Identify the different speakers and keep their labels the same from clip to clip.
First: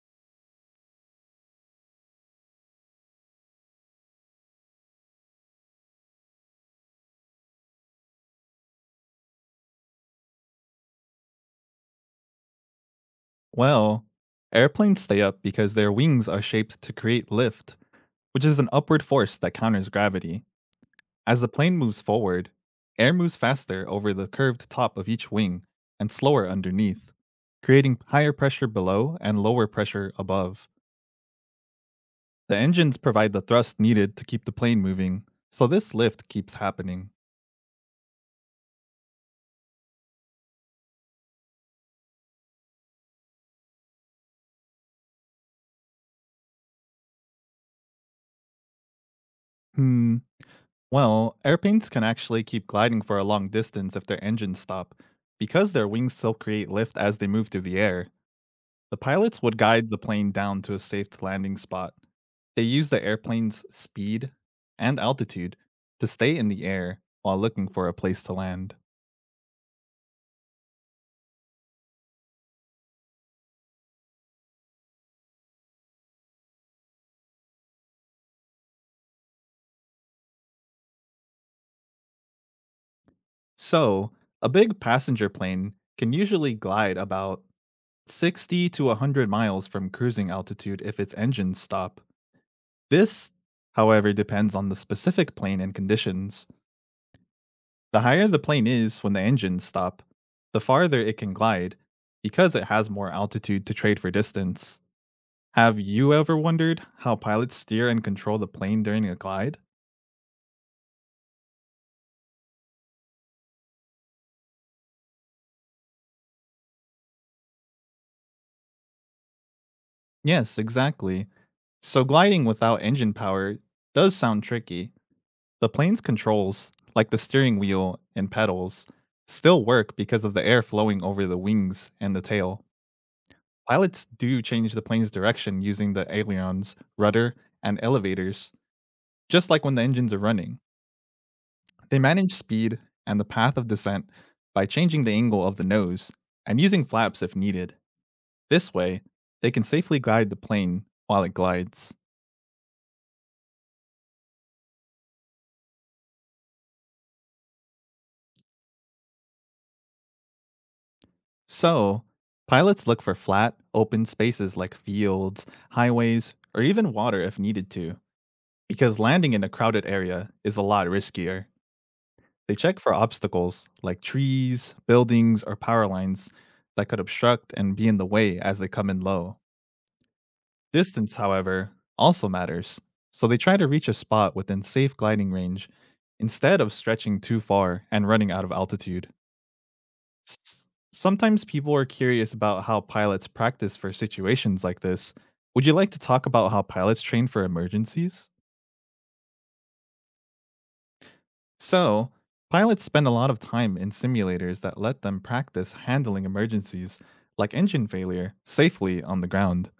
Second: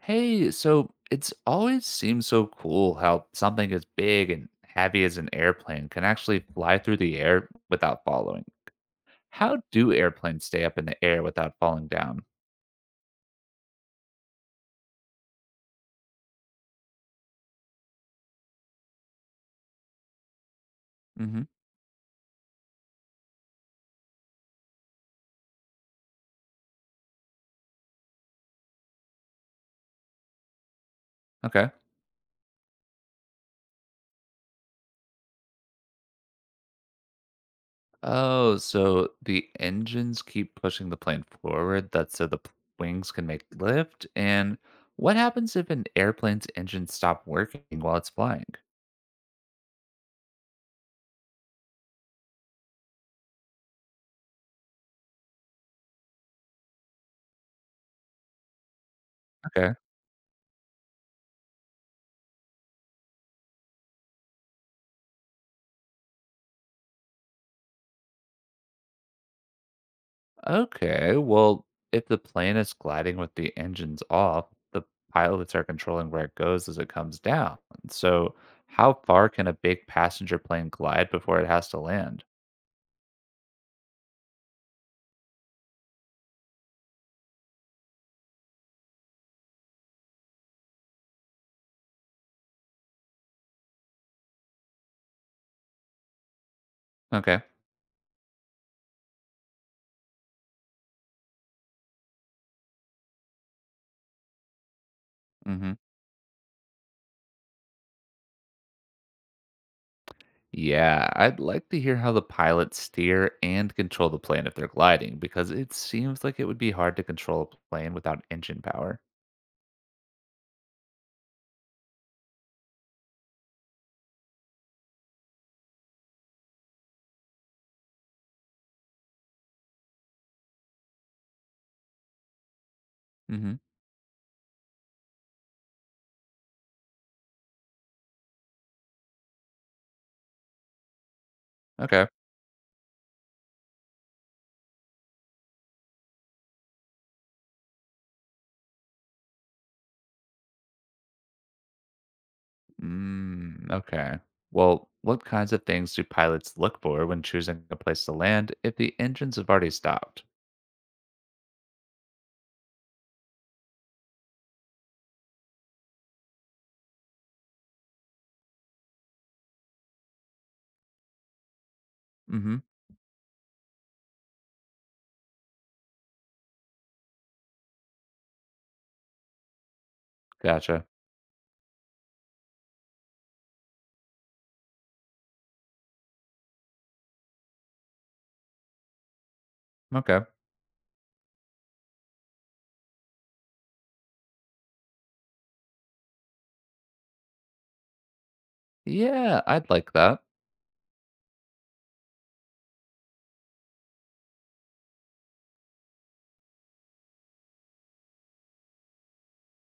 Speaker 1: Hey, so it's always seemed so cool how something as big and heavy as an airplane can actually fly through the air without falling. How do airplanes stay up in the air without falling down?
Speaker 2: Well, airplanes stay up because their wings are shaped to create lift, which is an upward force that counters gravity. As
Speaker 1: Hmm.
Speaker 2: the plane moves forward, air moves faster over the curved top of each wing and slower underneath, creating higher pressure below and lower pressure above.
Speaker 1: Okay.
Speaker 2: The engines provide the thrust needed to keep the plane moving, so this lift keeps happening.
Speaker 1: Oh, so the engines keep pushing the plane forward. That's so the wings can make lift. And what happens if an airplane's engine stop working while it's flying?
Speaker 2: Hmm. Well, airplanes can actually keep gliding for a long distance if their engines stop, because their wings still create lift as they move through the air. The pilots would
Speaker 1: Okay.
Speaker 2: guide the plane down to a safe landing spot. They used the airplane's speed and altitude to stay in the air while looking for a place to land.
Speaker 1: Okay, well, if the plane is gliding with the engines off, the pilots are controlling where it goes as it comes down. So, how far can a big passenger plane glide before it has to land?
Speaker 2: So, a big passenger plane can usually glide about 60 to 100 miles from cruising altitude if its engines stop. This, however, depends on the specific plane and conditions.
Speaker 1: Okay.
Speaker 2: The higher the plane is when the engines stop, the farther it can glide because it has more altitude to trade for distance.
Speaker 1: Hmm.
Speaker 2: Have you ever wondered how pilots steer and control the plane during a glide?
Speaker 1: Yeah, I'd like to hear how the pilots steer and control the plane if they're gliding, because it seems like it would be hard to control a plane without engine power.
Speaker 2: Yes, exactly. So, gliding without engine power does sound tricky. The plane's controls, like the steering wheel and pedals, still work because of the air flowing over the wings and the tail.
Speaker 1: Hmm.
Speaker 2: Pilots do change the plane's direction using the ailerons, rudder, and elevators, just like when the engines are running. They
Speaker 1: Okay.
Speaker 2: manage speed and the path of descent by changing the angle of the nose and using flaps if needed. This way, they can safely guide the plane while it glides.
Speaker 1: Mm, okay. Well, what kinds of things do pilots look for when choosing a place to land if the engines have already stopped?
Speaker 2: So, pilots look for flat, open spaces like fields, highways, or even water if needed to, because landing in a crowded area is a lot riskier. They
Speaker 1: Mm-hmm.
Speaker 2: check for obstacles like trees, buildings, or power lines that could obstruct and be in the way as they come in low.
Speaker 1: Gotcha.
Speaker 2: Distance, however, also matters, so they try to reach a spot within safe gliding range instead of stretching too far and running out of altitude.
Speaker 1: Okay.
Speaker 2: S- Sometimes people are curious about how pilots practice for situations like this. Would you like to talk about how pilots train for emergencies?
Speaker 1: Yeah, I'd like that.
Speaker 2: So, pilots spend a lot of time in simulators that let them practice handling emergencies, like engine failure, safely on the ground.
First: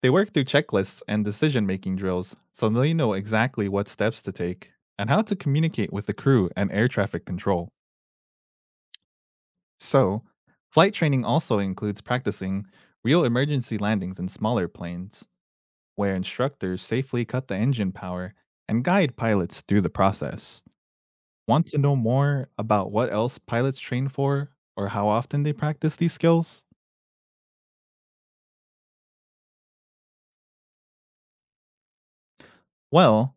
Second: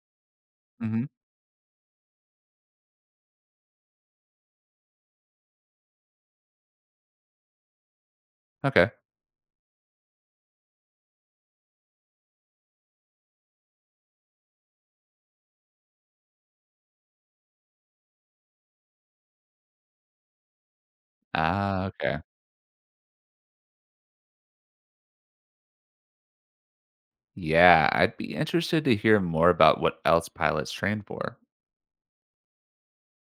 Speaker 2: They work through checklists
Speaker 1: Mm-hmm.
Speaker 2: and decision making drills so they know exactly what steps to take and how to communicate with the crew and air traffic control.
Speaker 1: Okay.
Speaker 2: So, flight training also includes practicing real emergency landings in smaller planes, where instructors safely cut the engine power and guide pilots through the process. Want to
Speaker 1: Ah,
Speaker 2: know
Speaker 1: okay.
Speaker 2: more about what else pilots train for or how often they practice these skills?
Speaker 1: Yeah, I'd be interested to hear more about what else pilots train for.
Speaker 2: Well,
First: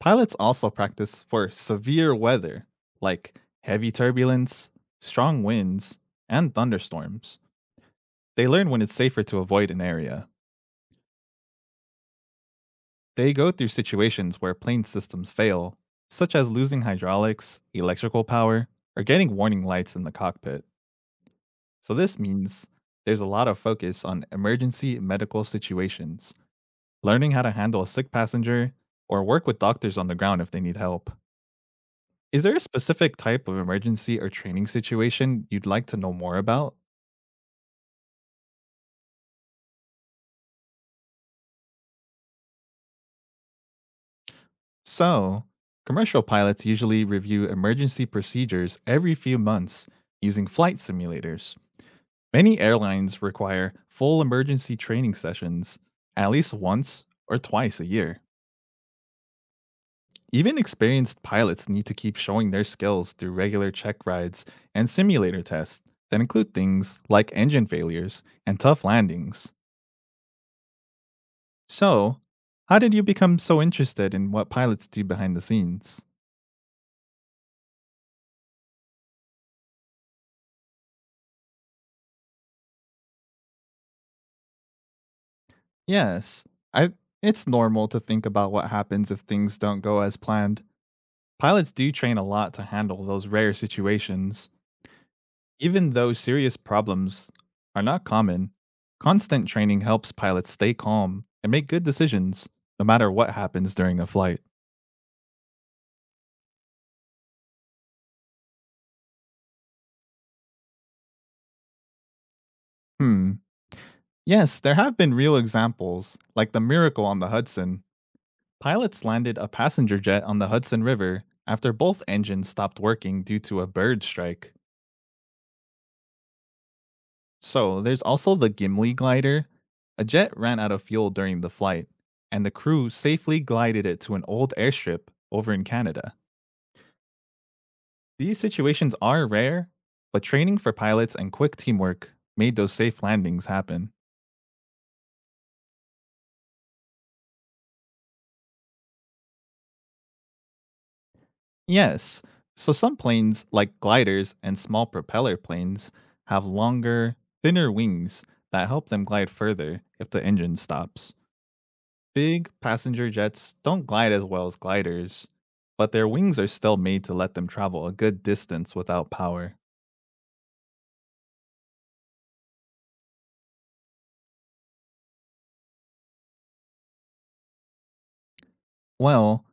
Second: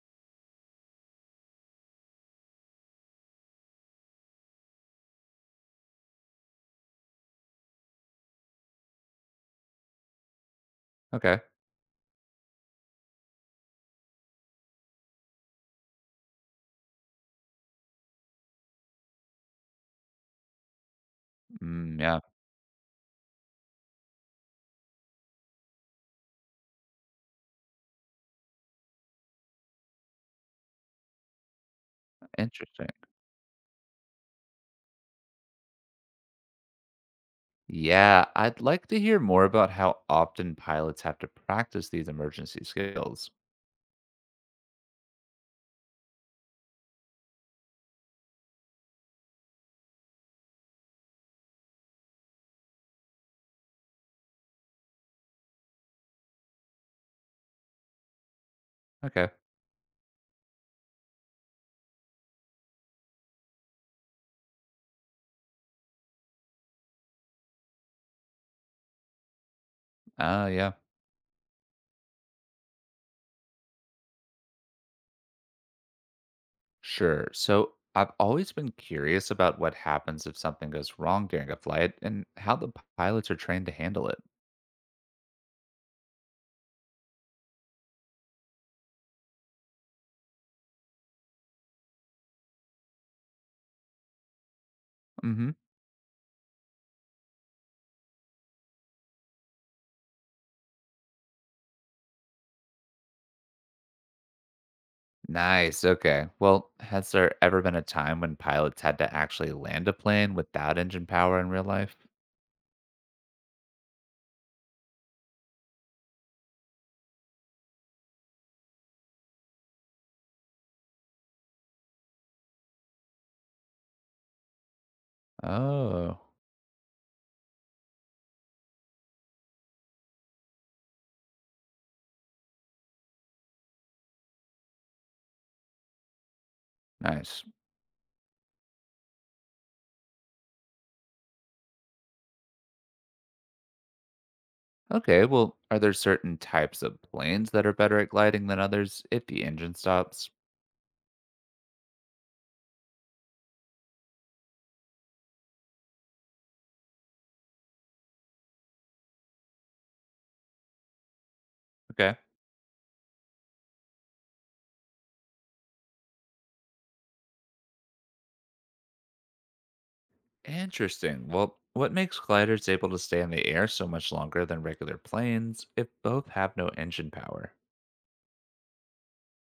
Speaker 2: pilots also practice for severe weather, like heavy turbulence, strong winds, and thunderstorms. They learn when it's safer to avoid an area.
Speaker 1: Okay.
Speaker 2: They go through situations where plane systems fail, such as losing hydraulics, electrical power, or getting warning lights in the cockpit. So,
Speaker 1: Mm,
Speaker 2: this
Speaker 1: yeah,
Speaker 2: means there's a lot of focus on emergency medical situations, learning how to handle a sick passenger, or work with doctors on the ground if they need help. Is there a
Speaker 1: interesting.
Speaker 2: specific type of emergency or training situation you'd like to know more about?
Speaker 1: Yeah, I'd like to hear more about how often pilots have to practice these emergency skills.
Speaker 2: So, commercial pilots usually review emergency procedures every few months using flight simulators. Many airlines require full emergency training sessions at least once or twice a year.
Speaker 1: Okay.
Speaker 2: Even experienced pilots need to keep showing their skills through regular check rides and simulator tests that include things like engine failures and tough landings.
Speaker 1: Ah, yeah.
Speaker 2: So, how did you become so interested in what pilots do behind the scenes?
Speaker 1: Sure. So I've always been curious about what happens if something goes wrong during a flight and how the pilots are trained to handle it.
Speaker 2: Yes, I it's normal to think about what happens if things don't go as planned. Pilots do train a lot to handle those rare situations.
Speaker 1: Hmm.
Speaker 2: Even though serious problems are not common, constant training helps pilots stay calm and make good decisions no matter what happens during a flight.
Speaker 1: Nice. Okay. Well, has there ever been a time when pilots had to actually land a plane without engine power in real life?
Speaker 2: Hmm. Yes, there have been real examples, like the miracle on the Hudson. Pilots landed a passenger jet on the Hudson River after both engines stopped working due to a bird strike.
Speaker 1: Oh,
Speaker 2: So, there's also the Gimli glider. A jet ran out of fuel during the flight, and the crew safely glided it to an old airstrip over in Canada.
Speaker 1: nice.
Speaker 2: These situations are rare, but training for pilots and quick teamwork made those safe landings happen.
Speaker 1: Okay. Well, are there certain types of planes that are better at gliding than others if the engine stops?
Speaker 2: Yes, so some planes, like gliders and small propeller planes, have longer, thinner wings that help them glide further if the engine stops.
Speaker 1: Okay.
Speaker 2: Big passenger jets don't glide as well as gliders, but their wings are still made to let them travel a good distance without power.
Speaker 1: Interesting. Well, what makes gliders able to stay in the air so much longer than regular planes if both have no engine power?
Speaker 2: Well,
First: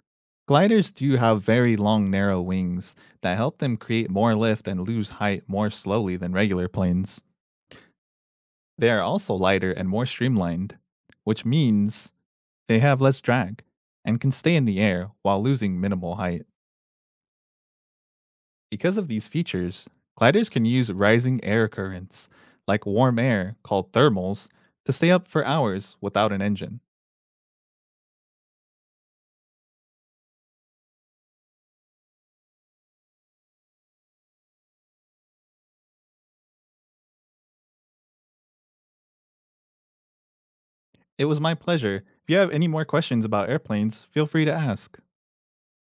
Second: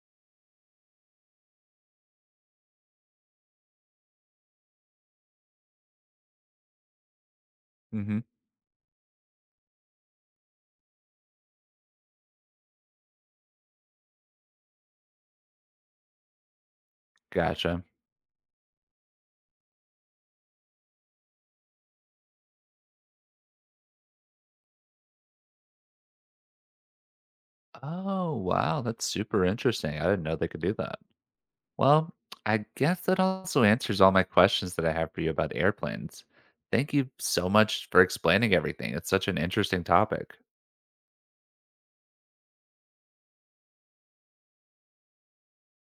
Speaker 2: gliders do have very long, narrow wings that help them create more lift and lose height more slowly than regular planes.
Speaker 1: Hmm.
Speaker 2: They are also lighter and more streamlined, which means they have less drag and can stay in the air while losing minimal height.
Speaker 1: Gotcha.
Speaker 2: Because of these features, gliders can use rising air currents, like warm air called thermals, to stay up for hours without an engine.
Speaker 1: Oh, wow. That's super interesting. I didn't know they could do that. Well, I guess that also answers all my questions that I have for you about airplanes. Thank you so much for explaining everything. It's such an interesting topic.
Speaker 2: It was my pleasure. If you have any more questions about airplanes, feel free to ask.